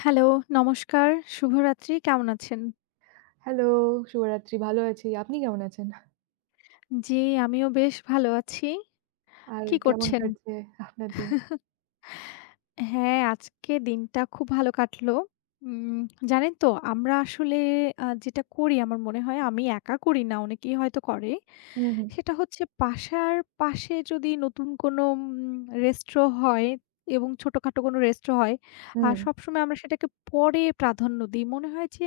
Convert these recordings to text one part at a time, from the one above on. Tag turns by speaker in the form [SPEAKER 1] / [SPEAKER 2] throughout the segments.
[SPEAKER 1] Hello, নমস্কার, শুভরাত্রি। কেমন আছেন?
[SPEAKER 2] হ্যালো, শুভরাত্রি। ভালো আছি। আপনি কেমন আছেন?
[SPEAKER 1] জি, আমিও বেশ ভালো আছি।
[SPEAKER 2] আর
[SPEAKER 1] কি
[SPEAKER 2] কেমন
[SPEAKER 1] করছেন?
[SPEAKER 2] কাটছে আপনার দিন?
[SPEAKER 1] হ্যাঁ, আজকে দিনটা খুব ভালো কাটলো। উম জানেন তো আমরা আসলে যেটা করি আমার মনে হয় আমি একা করি না, অনেকেই হয়তো করে।
[SPEAKER 2] হুম, হুম,
[SPEAKER 1] সেটা হচ্ছে বাসার পাশে যদি নতুন কোনো রেস্ট্রো হয় এবং ছোটখাটো কোনো রেস্ট্রো হয়,
[SPEAKER 2] হুম,
[SPEAKER 1] সবসময় আমরা সেটাকে পরে প্রাধান্য দিই। মনে হয় যে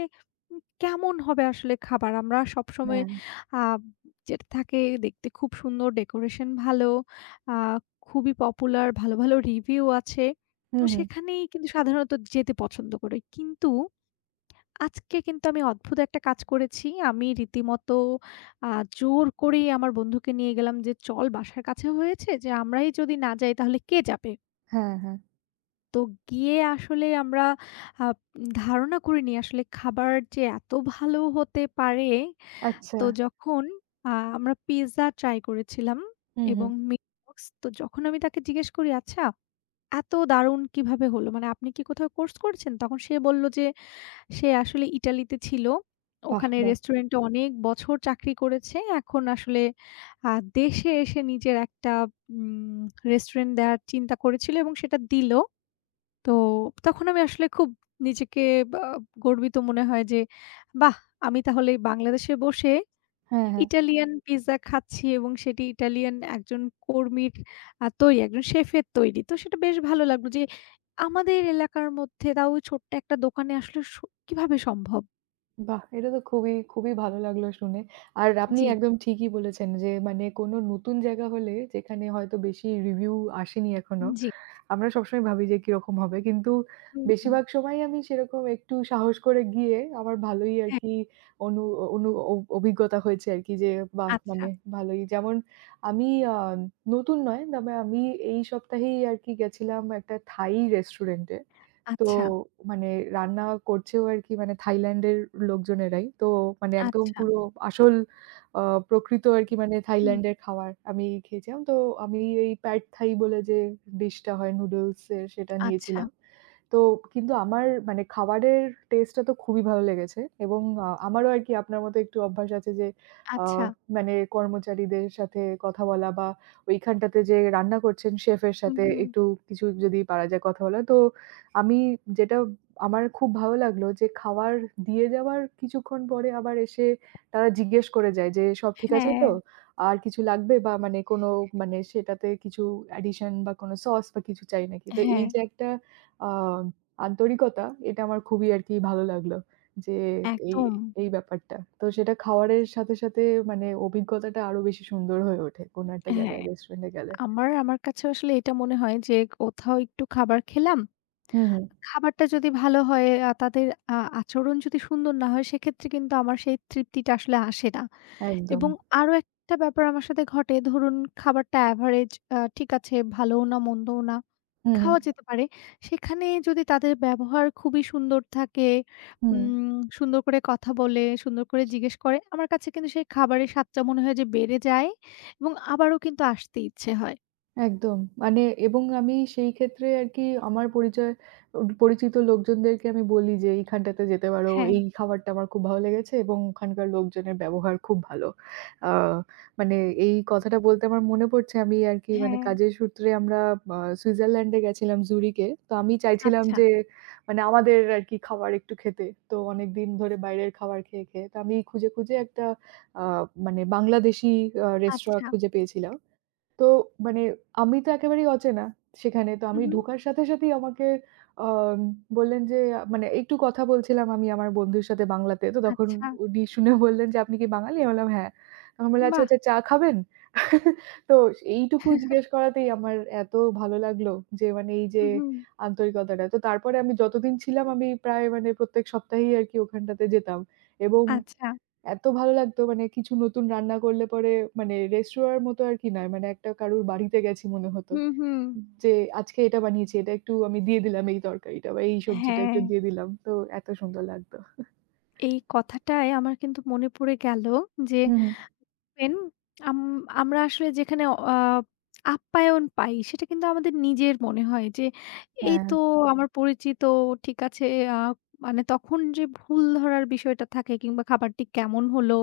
[SPEAKER 1] কেমন হবে আসলে খাবার? আমরা সবসময়
[SPEAKER 2] হ্যাঁ,
[SPEAKER 1] আ যেটা থাকে দেখতে খুব সুন্দর, ডেকোরেশন ভালো, আ খুবই পপুলার, ভালো রিভিউ আছে। তো
[SPEAKER 2] হুম, হুম,
[SPEAKER 1] সেখানেই কিন্তু সাধারণত যেতে পছন্দ করি। কিন্তু আজকে কিন্তু আমি অদ্ভুত একটা কাজ করেছি। আমি রীতিমতো আ জোর করেই আমার বন্ধুকে নিয়ে গেলাম যে, "চল বাসার কাছে হয়েছে যে আমরাই যদি না যাই তাহলে কে যাবে?"
[SPEAKER 2] হ্যাঁ, হ্যাঁ।
[SPEAKER 1] তো গিয়ে আসলে আমরা আ ধারণা করিনি আসলে খাবার যে এত ভালো হতে পারে।
[SPEAKER 2] আচ্ছা,
[SPEAKER 1] তো যখন আমরা পিজ্জা ট্রাই করেছিলাম
[SPEAKER 2] হুম, হুম।
[SPEAKER 1] এবং মিটবক্স। তো যখন আমি তাকে জিজ্ঞেস করি, "আচ্ছা এত দারুণ কিভাবে হলো? মানে আপনি কি কোথাও কোর্স করছেন? তখন সে বলল যে সে আসলে ইটালিতে ছিল।
[SPEAKER 2] বাহ!
[SPEAKER 1] ওখানে
[SPEAKER 2] বাহ!
[SPEAKER 1] রেস্টুরেন্টে অনেক বছর চাকরি করেছে। এখন আসলে আ দেশে এসে নিজের একটা উম রেস্টুরেন্ট দেওয়ার চিন্তা করেছিল এবং সেটা দিল। তো তখন আমি আসলে খুব নিজেকে বা গর্বিত মনে হয় যে, বাহ! আমি তাহলে বাংলাদেশে বসে
[SPEAKER 2] হ্যাঁ, হ্যাঁ।
[SPEAKER 1] ইটালিয়ান পিজ্জা খাচ্ছি এবং সেটি ইটালিয়ান একজন কর্মীর তৈরি, একজন শেফের তৈরি। তো সেটা বেশ ভালো লাগলো যে আমাদের এলাকার মধ্যে তাও ছোট্ট একটা দোকানে আসলে কিভাবে সম্ভব?
[SPEAKER 2] বাহ! এটা তো খুবই, খুবই ভালো লাগলো শুনে। আর আপনি
[SPEAKER 1] জি,
[SPEAKER 2] একদম ঠিকই বলেছেন যে, মানে কোনো নতুন জায়গা হলে যেখানে হয়তো বেশি রিভিউ আসেনি এখনো
[SPEAKER 1] জি।
[SPEAKER 2] আমরা সবসময় ভাবি যে কিরকম হবে। কিন্তু
[SPEAKER 1] হুম, হুম।
[SPEAKER 2] বেশিরভাগ সময়ই আমি সেরকম একটু সাহস করে গিয়ে আমার ভালোই
[SPEAKER 1] হ্যাঁ,
[SPEAKER 2] আরকি অনু অনু অ অভিজ্ঞতা হয়েছে আরকি যে বাহ!
[SPEAKER 1] আচ্ছা,
[SPEAKER 2] মানে ভালোই। যেমন আমি আ নতুন নয়, তবে আমি এই সপ্তাহেই আরকি গেছিলাম একটা থাই রেস্টুরেন্টে। তো
[SPEAKER 1] আচ্ছা,
[SPEAKER 2] মানে রান্না করছেও আরকি মানে থাইল্যান্ডের লোকজনেরাই। তো মানে একদম
[SPEAKER 1] আচ্ছা,
[SPEAKER 2] পুরো আসল আ প্রকৃত আরকি মানে
[SPEAKER 1] হুম,
[SPEAKER 2] থাইল্যান্ডের খাবার আমি খেয়েছিলাম। তো আমি এই প্যাড থাই বলে যে ডিশটা হয় নুডলস এর সেটা
[SPEAKER 1] আচ্ছা,
[SPEAKER 2] নিয়েছিলাম। তো কিন্তু আমার মানে খাবারের টেস্টটা তো খুবই ভালো লেগেছে এবং আমারও আরকি আপনার মতো একটু অভ্যাস আছে যে আ
[SPEAKER 1] আচ্ছা।
[SPEAKER 2] মানে কর্মচারীদের সাথে কথা বলা বা ওইখানটাতে যে রান্না করছেন শেফের
[SPEAKER 1] হুম,
[SPEAKER 2] সাথে
[SPEAKER 1] হুম।
[SPEAKER 2] একটু কিছু যদি পারা যায় কথা বলা। তো আমি যেটা আমার খুব ভালো লাগলো যে খাবার দিয়ে যাওয়ার কিছুক্ষণ পরে আবার এসে তারা জিজ্ঞেস করে যায় যে, "সব ঠিক আছে
[SPEAKER 1] হ্যাঁ,
[SPEAKER 2] তো? আর কিছু লাগবে?" বা মানে কোনো মানে সেটাতে কিছু অ্যাডিশন বা কোনো সস বা কিছু চাই নাকি? তো
[SPEAKER 1] হ্যাঁ,
[SPEAKER 2] এই যে একটা আ আন্তরিকতা এটা আমার খুবই আরকি ভালো লাগলো। যে এই,
[SPEAKER 1] একদম।
[SPEAKER 2] এই ব্যাপারটা। তো সেটা খাওয়ারের সাথে, সাথে মানে অভিজ্ঞতাটা আরো বেশি সুন্দর হয়ে ওঠে। কোনো একটা
[SPEAKER 1] হ্যাঁ।
[SPEAKER 2] জায়গায় রেস্টুরেন্টে গেলে।
[SPEAKER 1] আমার আমার কাছে আসলে এটা মনে হয় যে কোথাও একটু খাবার খেলাম।
[SPEAKER 2] হুম, হুম।
[SPEAKER 1] খাবারটা যদি ভালো হয়, তাদের আচরণ যদি সুন্দর না হয় সেক্ষেত্রে কিন্তু আমার সেই তৃপ্তিটা আসলে আসে না।
[SPEAKER 2] একদম।
[SPEAKER 1] এবং আরো একটা ব্যাপার আমার সাথে ঘটে ধরুন খাবারটা এভারেজ ঠিক আছে ভালোও না মন্দও না,
[SPEAKER 2] হুম, হুম।
[SPEAKER 1] খাওয়া যেতে পারে। সেখানে যদি তাদের ব্যবহার খুবই সুন্দর থাকে,
[SPEAKER 2] হুম।
[SPEAKER 1] সুন্দর করে কথা বলে, সুন্দর করে জিজ্ঞেস করে, আমার কাছে কিন্তু সেই খাবারের স্বাদটা মনে হয় যে বেড়ে যায় এবং আবারও কিন্তু আসতে ইচ্ছে হয়।
[SPEAKER 2] একদম। মানে এবং আমি সেই ক্ষেত্রে আরকি আমার পরিচয় উ পরিচিত লোকজনদেরকে আমি বলি যে, "এইখানটাতে যেতে পারো।
[SPEAKER 1] হ্যাঁ,
[SPEAKER 2] এই খাবারটা আমার খুব ভালো লেগেছে এবং ওখানকার লোকজনের ব্যবহার খুব ভালো।" আ মানে এই কথাটা বলতে আমার মনে পড়ছে আমি আরকি মানে
[SPEAKER 1] হ্যাঁ।
[SPEAKER 2] কাজের সূত্রে আমরা সুইজারল্যান্ডে গেছিলাম জুরিকে। তো আমি চাইছিলাম
[SPEAKER 1] আচ্ছা,
[SPEAKER 2] যে মানে আমাদের আরকি খাবার একটু খেতে। তো অনেকদিন ধরে বাইরের খাবার খেয়ে, খেয়ে। তো আমি খুঁজে, খুঁজে একটা আ মানে বাংলাদেশি রেস্তোরাঁ
[SPEAKER 1] আচ্ছা।
[SPEAKER 2] খুঁজে পেয়েছিলাম। তো মানে আমি তো একেবারেই অচেনা সেখানে। তো
[SPEAKER 1] হু,
[SPEAKER 2] আমি
[SPEAKER 1] হু।
[SPEAKER 2] ঢোকার সাথে, সাথেই আমাকে আম বললেন যে মানে একটু কথা বলছিলাম আমি আমার বন্ধুর সাথে বাংলাতে। তো তখন
[SPEAKER 1] আচ্ছা।
[SPEAKER 2] উনি শুনে বললেন যে, "আপনি কি বাঙালি?" আমি বললাম, "হ্যাঁ।" তখন বললেন, "আচ্ছা,
[SPEAKER 1] বাহ!
[SPEAKER 2] আচ্ছা চা খাবেন?" তো এইটুকু জিজ্ঞেস করাতেই আমার এত ভালো লাগলো যে মানে এই
[SPEAKER 1] হু,
[SPEAKER 2] যে
[SPEAKER 1] হু।
[SPEAKER 2] আন্তরিকতাটা। তো তারপরে আমি যতদিন ছিলাম আমি প্রায় মানে প্রত্যেক সপ্তাহেই আরকি ওখানটাতে যেতাম এবং
[SPEAKER 1] আচ্ছা।
[SPEAKER 2] এত ভালো লাগতো মানে কিছু নতুন রান্না করলে পরে মানে রেস্তোরাঁর মতো আর কি নয়। মানে একটা কারুর বাড়িতে গেছি মনে হতো।
[SPEAKER 1] হুম, হুম।
[SPEAKER 2] যে আজকে এটা বানিয়েছি, এটা একটু আমি দিয়ে দিলাম এই তরকারিটা বা এই সবজিটা
[SPEAKER 1] হ্যাঁ,
[SPEAKER 2] একটু দিয়ে দিলাম। তো এত সুন্দর লাগতো।
[SPEAKER 1] এই কথাটাই আমার কিন্তু মনে পড়ে গেল যে
[SPEAKER 2] হুম, হুম।
[SPEAKER 1] দেখবেন আম আমরা আসলে যেখানে আপ্যায়ন পাই সেটা কিন্তু আমাদের নিজের মনে হয় যে এই
[SPEAKER 2] হ্যাঁ,
[SPEAKER 1] তো আমার পরিচিত ঠিক আছে আ মানে তখন যে ভুল ধরার বিষয়টা থাকে কিংবা খাবারটি কেমন হলো,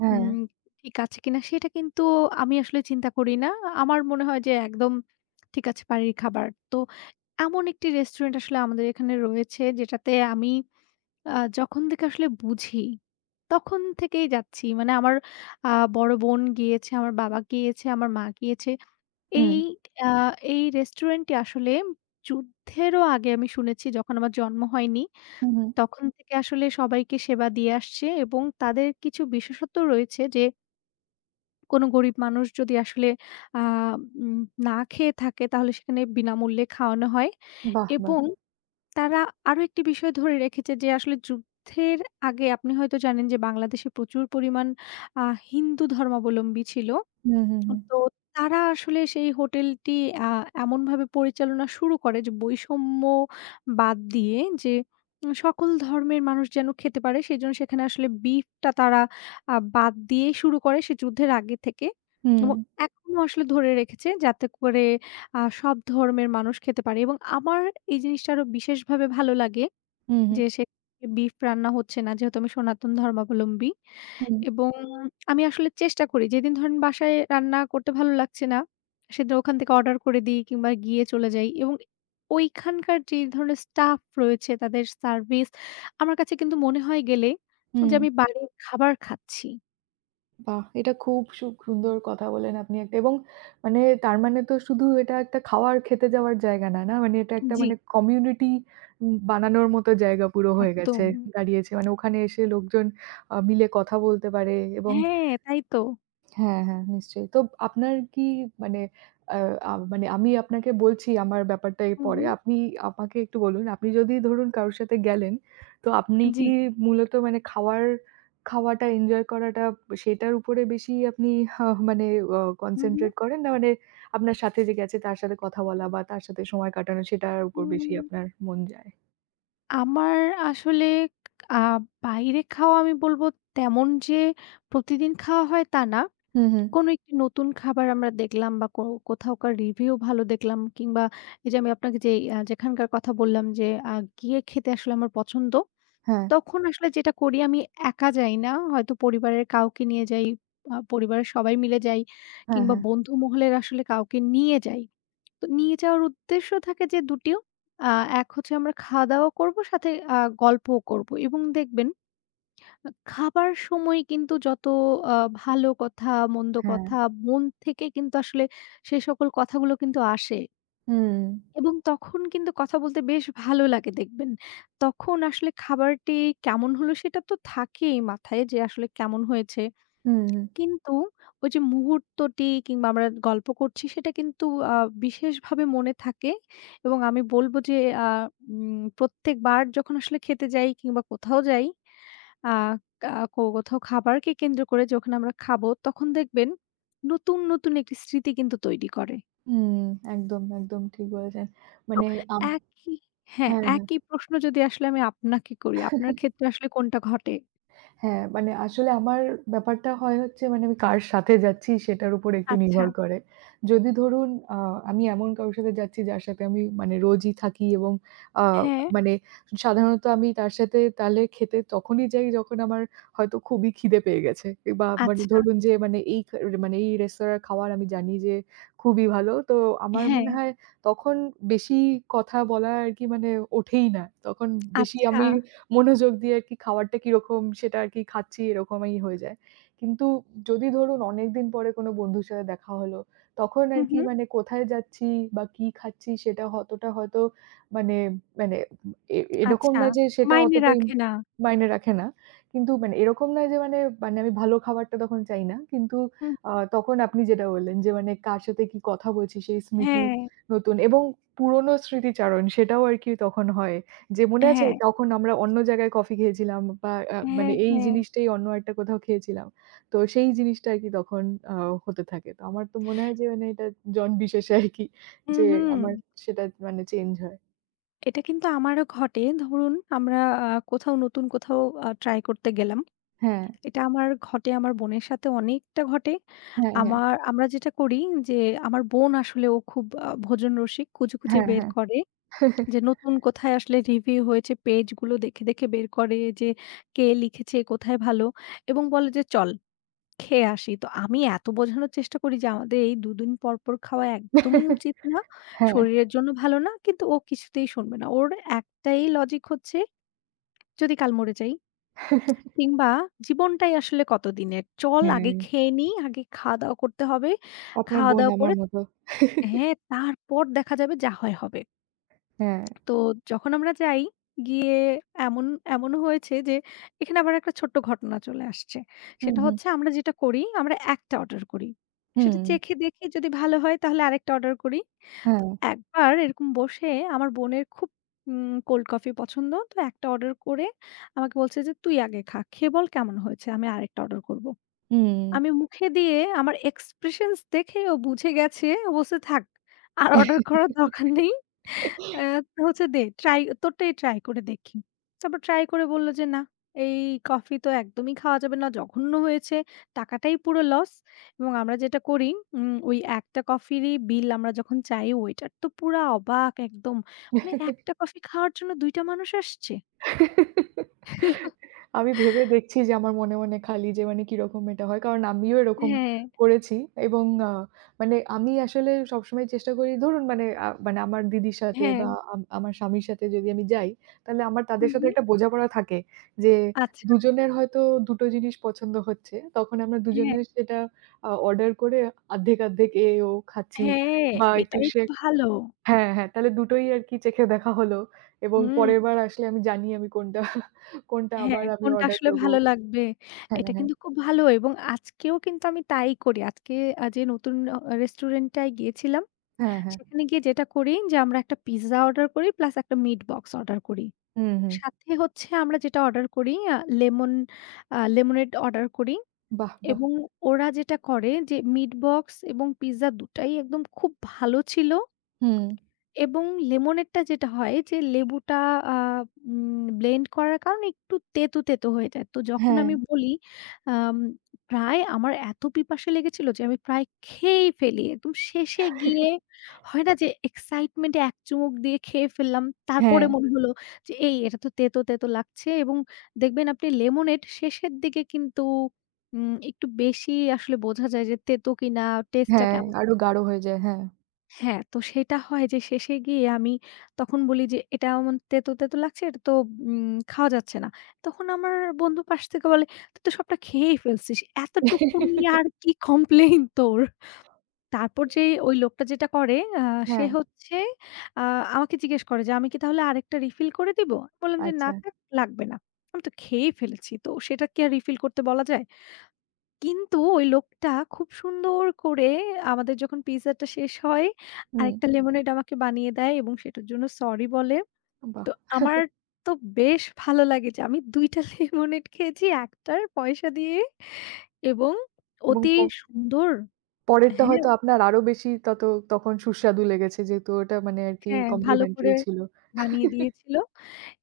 [SPEAKER 2] হ্যাঁ।
[SPEAKER 1] উম ঠিক আছে কিনা সেটা কিন্তু আমি আসলে চিন্তা করি না। আমার মনে হয় যে একদম ঠিক আছে বাড়ির খাবার। তো এমন একটি রেস্টুরেন্ট আসলে আমাদের এখানে রয়েছে যেটাতে আমি আ যখন থেকে আসলে বুঝি, তখন থেকেই যাচ্ছি। মানে আমার আ বড় বোন গিয়েছে, আমার বাবা গিয়েছে, আমার মা গিয়েছে।
[SPEAKER 2] হুম,
[SPEAKER 1] এই আ এই রেস্টুরেন্টটি আসলে যুদ্ধেরও আগে আমি শুনেছি যখন আমার জন্ম হয়নি,
[SPEAKER 2] হুম, হুম।
[SPEAKER 1] তখন থেকে আসলে সবাইকে সেবা দিয়ে আসছে এবং তাদের কিছু বিশেষত্ব রয়েছে যে কোনো গরিব মানুষ যদি আসলে আ উম না খেয়ে থাকে তাহলে সেখানে বিনামূল্যে খাওয়ানো হয়
[SPEAKER 2] বাহ! বাহ!
[SPEAKER 1] এবং তারা আরো একটি বিষয় ধরে রেখেছে যে আসলে যুদ্ধের আগে আপনি হয়তো জানেন যে বাংলাদেশে প্রচুর পরিমাণ আ হিন্দু ধর্মাবলম্বী ছিল।
[SPEAKER 2] হুম, হুম, হুম।
[SPEAKER 1] তো তারা আসলে সেই হোটেলটি আ এমনভাবে পরিচালনা শুরু করে যে বৈষম্য বাদ দিয়ে যে সকল ধর্মের মানুষ যেন খেতে পারে সেজন্য সেখানে আসলে বিফটা তারা বাদ দিয়ে শুরু করে সে যুদ্ধের আগে থেকে।
[SPEAKER 2] হুম,
[SPEAKER 1] এবং এখনো আসলে ধরে রেখেছে যাতে করে সব ধর্মের মানুষ খেতে পারে এবং আমার এই জিনিসটা আরো বিশেষভাবে ভালো লাগে
[SPEAKER 2] হুম, হুম।
[SPEAKER 1] যে সে বিফ রান্না হচ্ছে না যেহেতু আমি সনাতন ধর্মাবলম্বী।
[SPEAKER 2] হুম।
[SPEAKER 1] এবং আমি আসলে চেষ্টা করি যেদিন ধরেন বাসায় রান্না করতে ভালো লাগছে না, সেদিন ওখান থেকে অর্ডার করে দিই কিংবা গিয়ে চলে যাই এবং ওইখানকার যে ধরনের স্টাফ রয়েছে তাদের সার্ভিস আমার কাছে কিন্তু মনে হয় গেলে যে
[SPEAKER 2] হুম।
[SPEAKER 1] আমি বাড়ির খাবার খাচ্ছি।
[SPEAKER 2] বাহ! এটা খুব সুন্দর কথা বলেন আপনি একটা এবং মানে তার মানে তো শুধু এটা একটা খাওয়ার খেতে যাওয়ার জায়গা না, না? মানে এটা একটা
[SPEAKER 1] জি,
[SPEAKER 2] মানে কমিউনিটি বানানোর মতো জায়গা পুরো হয়ে জি। গেছে
[SPEAKER 1] একদম।
[SPEAKER 2] দাঁড়িয়েছে। মানে ওখানে এসে লোকজন মিলে কথা বলতে পারে এবং
[SPEAKER 1] হ্যাঁ, তাই তো।
[SPEAKER 2] হ্যাঁ, হ্যাঁ, নিশ্চয়ই। তো আপনার কি মানে আ আ মানে আমি আপনাকে বলছি আমার ব্যাপারটা এর
[SPEAKER 1] হু,
[SPEAKER 2] পরে।
[SPEAKER 1] হু।
[SPEAKER 2] আপনি আমাকে একটু বলুন, আপনি যদি ধরুন কারো সাথে গেলেন, তো আপনি
[SPEAKER 1] জি।
[SPEAKER 2] কি মূলত মানে খাওয়াটা এনজয় করাটা সেটার উপরে বেশি আপনি হা মানে অ
[SPEAKER 1] হু, হু।
[SPEAKER 2] কনসেনট্রেট করেন? না মানে আপনার সাথে যে গেছে তার সাথে কথা বলা বা তার সাথে সময় কাটানো সেটার উপর
[SPEAKER 1] হুম।
[SPEAKER 2] বেশি আপনার মন যায়?
[SPEAKER 1] আমার আসলে আ বাইরে খাওয়া আমি বলব তেমন যে প্রতিদিন খাওয়া হয় তা না।
[SPEAKER 2] হুম, হুম।
[SPEAKER 1] কোনো একটি নতুন খাবার আমরা দেখলাম বা কোথাওকার রিভিউ ভালো দেখলাম কিংবা এই যে আমি আপনাকে যেই যেখানকার কথা বললাম যে আ গিয়ে খেতে আসলে আমার পছন্দ।
[SPEAKER 2] হ্যাঁ,
[SPEAKER 1] তখন আসলে যেটা করি আমি একা যাই না। হয়তো পরিবারের কাউকে নিয়ে যাই, পরিবারের সবাই মিলে যাই
[SPEAKER 2] হ্যাঁ,
[SPEAKER 1] কিংবা
[SPEAKER 2] হ্যাঁ,
[SPEAKER 1] বন্ধু মহলের আসলে কাউকে নিয়ে যাই। তো নিয়ে যাওয়ার উদ্দেশ্য থাকে যে দুটিও। আ এক হচ্ছে আমরা খাওয়া-দাওয়া করব সাথে আ গল্পও করব এবং দেখবেন খাবার সময় কিন্তু যত আ ভালো কথা, মন্দ
[SPEAKER 2] হ্যাঁ।
[SPEAKER 1] কথা মন থেকে কিন্তু আসলে সে সকল কথাগুলো কিন্তু আসে
[SPEAKER 2] হুম,
[SPEAKER 1] এবং তখন কিন্তু কথা বলতে বেশ ভালো লাগে দেখবেন। তখন আসলে খাবারটি কেমন হলো সেটা তো থাকেই মাথায় যে আসলে কেমন হয়েছে।
[SPEAKER 2] হুম, হুম।
[SPEAKER 1] কিন্তু ওই যে মুহূর্তটি কিংবা আমরা গল্প করছি সেটা কিন্তু আ বিশেষভাবে মনে থাকে এবং আমি বলব যে আ প্রত্যেকবার যখন আসলে খেতে যাই কিংবা কোথাও যাই আ কা কো কোথাও খাবারকে কেন্দ্র করে যখন আমরা খাবো তখন দেখবেন নতুন, নতুন একটি স্মৃতি কিন্তু তৈরি করে।
[SPEAKER 2] হুম, একদম, একদম ঠিক বলেছেন।
[SPEAKER 1] তো
[SPEAKER 2] মানে আম
[SPEAKER 1] একই হ্যাঁ,
[SPEAKER 2] হ্যাঁ, হ্যাঁ।
[SPEAKER 1] একই প্রশ্ন যদি আসলে আমি আপনাকে করি, আপনার ক্ষেত্রে আসলে কোনটা ঘটে?
[SPEAKER 2] হ্যাঁ, মানে আসলে আমার ব্যাপারটা হয় হচ্ছে মানে আমি কার সাথে যাচ্ছি সেটার উপর একটু
[SPEAKER 1] আচ্ছা।
[SPEAKER 2] নির্ভর করে। যদি ধরুন আ আমি এমন কারো সাথে যাচ্ছি যার সাথে আমি মানে রোজই থাকি এবং আ
[SPEAKER 1] হ্যাঁ,
[SPEAKER 2] মানে সাধারণত আমি তার সাথে তাহলে খেতে তখনই যাই যখন আমার হয়তো খুবই খিদে পেয়ে গেছে। বা মানে
[SPEAKER 1] আচ্ছা।
[SPEAKER 2] ধরুন যে মানে এই খা মানে এই রেস্তোরাঁর খাবার আমি জানি যে খুবই ভালো। তো আমার
[SPEAKER 1] হ্যাঁ,
[SPEAKER 2] মনে হয় তখন বেশি কথা বলা আর কি মানে ওঠেই না। তখন বেশি
[SPEAKER 1] আচ্ছা।
[SPEAKER 2] আমি মনোযোগ দিয়ে আরকি খাবারটা কিরকম সেটা আরকি খাচ্ছি এরকমই হয়ে যায়। কিন্তু যদি ধরুন অনেকদিন পরে কোনো বন্ধুর সাথে দেখা হলো, তখন
[SPEAKER 1] হু,
[SPEAKER 2] আরকি
[SPEAKER 1] হু।
[SPEAKER 2] মানে কোথায় যাচ্ছি বা কি খাচ্ছি সেটা অতটা হয়তো মানে মানে এরকম
[SPEAKER 1] আচ্ছা,
[SPEAKER 2] না যে সেটা
[SPEAKER 1] মাইনে
[SPEAKER 2] অতটাই
[SPEAKER 1] রাখে না।
[SPEAKER 2] মাইনে রাখে না। কিন্তু মানে এরকম নয় যে মানে মানে আমি ভালো খাবারটা তখন চাই না। কিন্তু
[SPEAKER 1] হুম,
[SPEAKER 2] তখন আপনি যেটা বললেন যে মানে কার সাথে কি কথা বলছি সেই স্মৃতি
[SPEAKER 1] হ্যাঁ,
[SPEAKER 2] নতুন এবং পুরনো স্মৃতিচারণ সেটাও আরকি তখন হয়। যে মনে আছে
[SPEAKER 1] হ্যাঁ,
[SPEAKER 2] তখন আমরা অন্য জায়গায় কফি খেয়েছিলাম বা মানে এই
[SPEAKER 1] হ্যাঁ।
[SPEAKER 2] জিনিসটাই অন্য একটা কোথাও খেয়েছিলাম। তো সেই জিনিসটা আরকি তখন আ হতে থাকে। তো আমার তো মনে হয় যে মানে এটা জন বিশেষে আরকি
[SPEAKER 1] হুম,
[SPEAKER 2] যে
[SPEAKER 1] হুম।
[SPEAKER 2] আমার সেটা মানে চেঞ্জ হয়।
[SPEAKER 1] এটা কিন্তু আমারও ঘটে। ধরুন আমরা আ কোথাও নতুন কোথাও ট্রাই করতে গেলাম।
[SPEAKER 2] হ্যাঁ,
[SPEAKER 1] এটা আমার ঘটে আমার বোনের সাথে অনেকটা ঘটে।
[SPEAKER 2] হ্যাঁ, হ্যাঁ,
[SPEAKER 1] আমার আমরা যেটা করি যে আমার বোন আসলে ও খুব ভোজন রসিক খুঁজে, খুঁজে
[SPEAKER 2] হ্যাঁ,
[SPEAKER 1] বের
[SPEAKER 2] হ্যাঁ।
[SPEAKER 1] করে যে নতুন কোথায় আসলে রিভিউ হয়েছে পেজগুলো দেখে, দেখে বের করে যে কে লিখেছে কোথায় ভালো এবং বলে যে চল খেয়ে আসি। তো আমি এত বোঝানোর চেষ্টা করি যে আমাদের এই ২ দিন পর, পর খাওয়া একদমই উচিত না।
[SPEAKER 2] হ্যাঁ,
[SPEAKER 1] শরীরের জন্য ভালো না। কিন্তু ও কিছুতেই শুনবে না। ওর একটাই লজিক হচ্ছে যদি কাল মরে যাই কিংবা জীবনটাই আসলে কতদিনের? চল আগে
[SPEAKER 2] হ্যাঁ।
[SPEAKER 1] খেয়ে নিই, আগে খাওয়া-দাওয়া করতে হবে।
[SPEAKER 2] আপনার বোন
[SPEAKER 1] খাওয়া-দাওয়া করে
[SPEAKER 2] আমার মতো।
[SPEAKER 1] হ্যাঁ, তারপর দেখা যাবে যা হয় হবে।
[SPEAKER 2] হ্যাঁ।
[SPEAKER 1] তো যখন আমরা যাই, গিয়ে এমন এমনও হয়েছে যে এখানে আবার একটা ছোট্ট ঘটনা চলে আসছে।
[SPEAKER 2] হুম,
[SPEAKER 1] সেটা
[SPEAKER 2] হুম,
[SPEAKER 1] হচ্ছে আমরা যেটা করি, আমরা একটা অর্ডার করি। সেটা
[SPEAKER 2] হুম।
[SPEAKER 1] চেখে দেখি যদি ভালো হয় তাহলে আরেকটা অর্ডার করি।
[SPEAKER 2] হ্যাঁ,
[SPEAKER 1] তো একবার এরকম বসে আমার বোনের খুব কোল্ড কফি পছন্দ। তো একটা অর্ডার করে আমাকে বলছে যে, "তুই আগে খা। খেয়ে বল কেমন হয়েছে। আমি আরেকটা অর্ডার করব।" আমি
[SPEAKER 2] হুম।
[SPEAKER 1] মুখে দিয়ে আমার এক্সপ্রেশনস দেখে ও বুঝে গেছে, ও বলছে, "থাক, আর অর্ডার করার দরকার নেই। আ হচ্ছে দে, তোরটাই ট্রাই করে দেখি।" তারপর ট্রাই করে বলল যে, "না, এই কফি তো একদমই খাওয়া যাবে না। জঘন্য হয়েছে। টাকাটাই পুরো লস।" এবং আমরা যেটা করি, ওই একটা কফিরই বিল আমরা যখন চাই, ওয়েটার তো পুরা অবাক একদম। মানে একটা কফি খাওয়ার জন্য ২ টা মানুষ আসছে?
[SPEAKER 2] আমি ভেবে দেখছি যে আমার মনে, মনে খালি যে মানে কিরকম এটা হয়। কারণ আমিও এরকম
[SPEAKER 1] হ্যাঁ,
[SPEAKER 2] করেছি এবং মানে আমি আসলে সবসময় চেষ্টা করি ধরুন মানে মানে আমার দিদির সাথে
[SPEAKER 1] হ্যাঁ।
[SPEAKER 2] বা আমার স্বামীর সাথে যদি আমি যাই, তাহলে আমার
[SPEAKER 1] হু,
[SPEAKER 2] তাদের
[SPEAKER 1] হু।
[SPEAKER 2] সাথে একটা বোঝাপড়া থাকে যে
[SPEAKER 1] আচ্ছা।
[SPEAKER 2] দুজনের হয়তো ২ টো জিনিস পছন্দ হচ্ছে। তখন আমরা
[SPEAKER 1] হ্যাঁ।
[SPEAKER 2] দুজনে সেটা অর্ডার করে আর্ধেক, আর্ধেক এ ও খাচ্ছি
[SPEAKER 1] হ্যাঁ,
[SPEAKER 2] বা একটু
[SPEAKER 1] এটাই তো ভালো।
[SPEAKER 2] হ্যাঁ, হ্যাঁ। তাহলে দুটোই আরকি চেখে দেখা হলো এবং
[SPEAKER 1] হুম।
[SPEAKER 2] পরেরবার আসলে আমি জানি আমি কোনটা, কোনটা
[SPEAKER 1] হ্যাঁ,
[SPEAKER 2] আবার আমি
[SPEAKER 1] কোনটা
[SPEAKER 2] অর্ডার
[SPEAKER 1] আসলে
[SPEAKER 2] করব।
[SPEAKER 1] ভালো লাগবে।
[SPEAKER 2] হ্যাঁ,
[SPEAKER 1] এটা
[SPEAKER 2] হ্যাঁ।
[SPEAKER 1] কিন্তু খুব ভালো এবং আজকেও কিন্তু আমি তাই করি। আজকে যে নতুন রেস্টুরেন্টটায় গিয়েছিলাম,
[SPEAKER 2] হ্যাঁ, হ্যাঁ।
[SPEAKER 1] সেখানে গিয়ে যেটা করি যে আমরা একটা পিজ্জা অর্ডার করি প্লাস একটা মিট বক্স অর্ডার করি।
[SPEAKER 2] হুম, হুম।
[SPEAKER 1] সাথে হচ্ছে আমরা যেটা অর্ডার করি আ লেমন আ লেমনেড অর্ডার করি
[SPEAKER 2] বাহ! বাহ!
[SPEAKER 1] এবং ওরা যেটা করে যে মিট বক্স এবং পিজ্জা দুটাই একদম খুব ভালো ছিল
[SPEAKER 2] হুম।
[SPEAKER 1] এবং লেমনেডটা যেটা হয় যে লেবুটা আ ব্লেন্ড করার কারণে একটু তেতো, তেতো হয়ে যায়। তো যখন
[SPEAKER 2] হ্যাঁ।
[SPEAKER 1] আমি হুম। বলি আম প্রায় আমার এত পিপাসা লেগেছিল যে আমি প্রায় খেয়েই ফেলি। একদম শেষে গিয়ে হয় না যে এক্সাইটমেন্টে এক চুমুক দিয়ে খেয়ে ফেললাম। তারপরে
[SPEAKER 2] হ্যাঁ,
[SPEAKER 1] মনে হলো যে এটা তো তেতো, তেতো লাগছে এবং দেখবেন আপনি লেমনেড শেষের দিকে কিন্তু একটু বেশি আসলে বোঝা যায় যে তেতো কিনা, টেস্টটা
[SPEAKER 2] হ্যাঁ।
[SPEAKER 1] কেমন।
[SPEAKER 2] আরো গাঢ় হয়ে যায়। হ্যাঁ।
[SPEAKER 1] হ্যাঁ, তো সেটা হয় যে শেষে গিয়ে আমি তখন বলি যে, "এটা এমন তেতো, তেতো লাগছে। এটা তো খাওয়া যাচ্ছে না।" তখন আমার বন্ধু পাশ থেকে বলে, "তুই তো সবটা খেয়েই ফেলছিস। এতটুকু নিয়ে আর কি কমপ্লেইন তোর?" তারপর যেই ওই লোকটা যেটা করে সে
[SPEAKER 2] হ্যাঁ,
[SPEAKER 1] হচ্ছে আ আমাকে জিজ্ঞেস করে যে, "আমি কি তাহলে আরেকটা রিফিল করে দিবো?" বললাম যে, "না
[SPEAKER 2] আচ্ছা।
[SPEAKER 1] থাক, লাগবে না। আমি তো খেয়েই ফেলেছি। তো সেটা কি আর রিফিল করতে বলা যায়?" কিন্তু ওই লোকটা খুব সুন্দর করে আমাদের যখন পিজ্জাটা শেষ হয়,
[SPEAKER 2] হুম,
[SPEAKER 1] আরেকটা লেমোনেড আমাকে বানিয়ে দেয় এবং সেটার জন্য সরি বলে। তো
[SPEAKER 2] বাহ!
[SPEAKER 1] আমার তো বেশ ভালো লাগে যে আমি ২ টা লেমোনেড খেয়েছি, ১ টার পয়সা দিয়ে এবং
[SPEAKER 2] এবং
[SPEAKER 1] অতি সুন্দর
[SPEAKER 2] পরেরটা
[SPEAKER 1] হ্যাঁ,
[SPEAKER 2] হয়তো আপনার আরো বেশি তত তখন সুস্বাদু লেগেছে যেহেতু ওটা মানে আরকি
[SPEAKER 1] হ্যাঁ, ভালো করে
[SPEAKER 2] কমপ্লিমেন্টারি ছিল।
[SPEAKER 1] বানিয়ে দিয়েছিল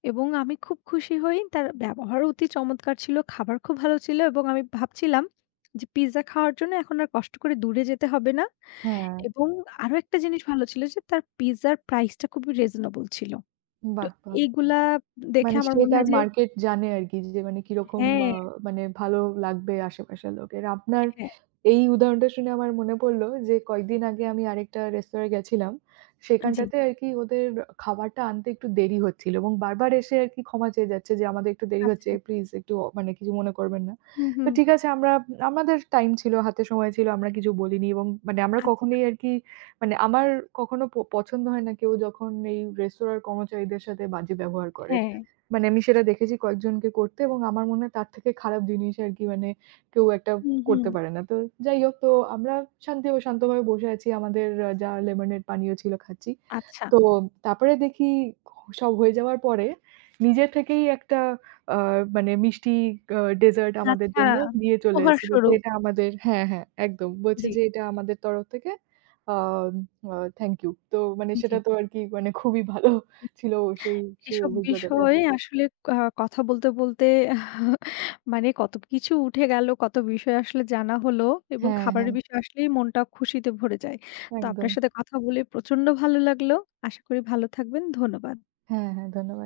[SPEAKER 1] এবং আমি খুব খুশি হই। তার ব্যবহার অতি চমৎকার ছিল, খাবার খুব ভালো ছিল এবং আমি ভাবছিলাম যে পিজ্জা খাওয়ার জন্য এখন আর কষ্ট করে দূরে যেতে হবে না।
[SPEAKER 2] হ্যাঁ,
[SPEAKER 1] এবং আরো একটা জিনিস ভালো ছিল যে তার পিজ্জার প্রাইসটা খুবই রিজনেবল ছিল। তো
[SPEAKER 2] বাহ! বাহ!
[SPEAKER 1] এইগুলা দেখে
[SPEAKER 2] মানে
[SPEAKER 1] আমার
[SPEAKER 2] সে
[SPEAKER 1] মনে
[SPEAKER 2] তার
[SPEAKER 1] হয় যে
[SPEAKER 2] মার্কেট জানে আরকি যে মানে কিরকম
[SPEAKER 1] হ্যাঁ,
[SPEAKER 2] মানে ভালো লাগবে আশেপাশের লোকের। আপনার
[SPEAKER 1] হ্যাঁ,
[SPEAKER 2] এই উদাহরণটা শুনে আমার মনে পড়ল যে কয়েকদিন আগে আমি আরেকটা রেস্তোরাঁয় গেছিলাম।
[SPEAKER 1] জি।
[SPEAKER 2] সেখানটাতে আরকি ওদের খাবারটা আনতে একটু দেরি হচ্ছিল এবং বারবার এসে আরকি ক্ষমা চেয়ে যাচ্ছে যে, "আমাদের একটু দেরি হচ্ছে।
[SPEAKER 1] আচ্ছা।
[SPEAKER 2] প্লিজ একটু মানে কিছু মনে করবেন না।"
[SPEAKER 1] হুম,
[SPEAKER 2] তো
[SPEAKER 1] হুম।
[SPEAKER 2] ঠিক আছে আমরা আমাদের টাইম ছিল, হাতে সময় ছিল। আমরা কিছু বলিনি এবং মানে আমরা
[SPEAKER 1] আচ্ছা,
[SPEAKER 2] কখনোই আরকি মানে আমার কখনো পছন্দ হয় না কেউ যখন এই রেস্তোরাঁর কর্মচারীদের সাথে বাজে ব্যবহার করে।
[SPEAKER 1] হ্যাঁ।
[SPEAKER 2] মানে আমি সেটা দেখেছি কয়েকজনকে করতে এবং আমার মনে হয় তার থেকে খারাপ জিনিস আরকি মানে কেউ একটা
[SPEAKER 1] হুম, হুম।
[SPEAKER 2] করতে পারে না। তো যাই হোক তো আমরা শান্তি ও শান্তভাবে বসে আছি। আমাদের যা লেমনের পানীয় ছিল খাচ্ছি।
[SPEAKER 1] আচ্ছা,
[SPEAKER 2] তো তারপরে দেখি সব হয়ে যাওয়ার পরে নিজে থেকেই একটা আ মানে মিষ্টি ডেজার্ট আমাদের
[SPEAKER 1] আচ্ছা।
[SPEAKER 2] জন্য নিয়ে চলে এসেছিল। তো
[SPEAKER 1] উপহারস্বরূপ।
[SPEAKER 2] এটা আমাদের হ্যাঁ, হ্যাঁ একদম। বলছে
[SPEAKER 1] জি,
[SPEAKER 2] যে এটা আমাদের তরফ থেকে আ আ থ্যাংক ইউ। তো মানে
[SPEAKER 1] জি।
[SPEAKER 2] সেটা তো আরকি মানে খুবই ভালো ছিল সেই, সেই
[SPEAKER 1] এসব
[SPEAKER 2] অভিজ্ঞতাটা।
[SPEAKER 1] বিষয়ে আসলে আ কথা বলতে, বলতে মানে কত কিছু উঠে গেল, কত বিষয় আসলে জানা হলো এবং
[SPEAKER 2] হ্যাঁ,
[SPEAKER 1] খাবারের
[SPEAKER 2] হ্যাঁ,
[SPEAKER 1] বিষয় আসলেই মনটা খুশিতে ভরে যায়। তো আপনার
[SPEAKER 2] একদম।
[SPEAKER 1] সাথে কথা বলে প্রচন্ড ভালো লাগলো। আশা করি ভালো থাকবেন। ধন্যবাদ।
[SPEAKER 2] হ্যাঁ, হ্যাঁ, ধন্যবাদ।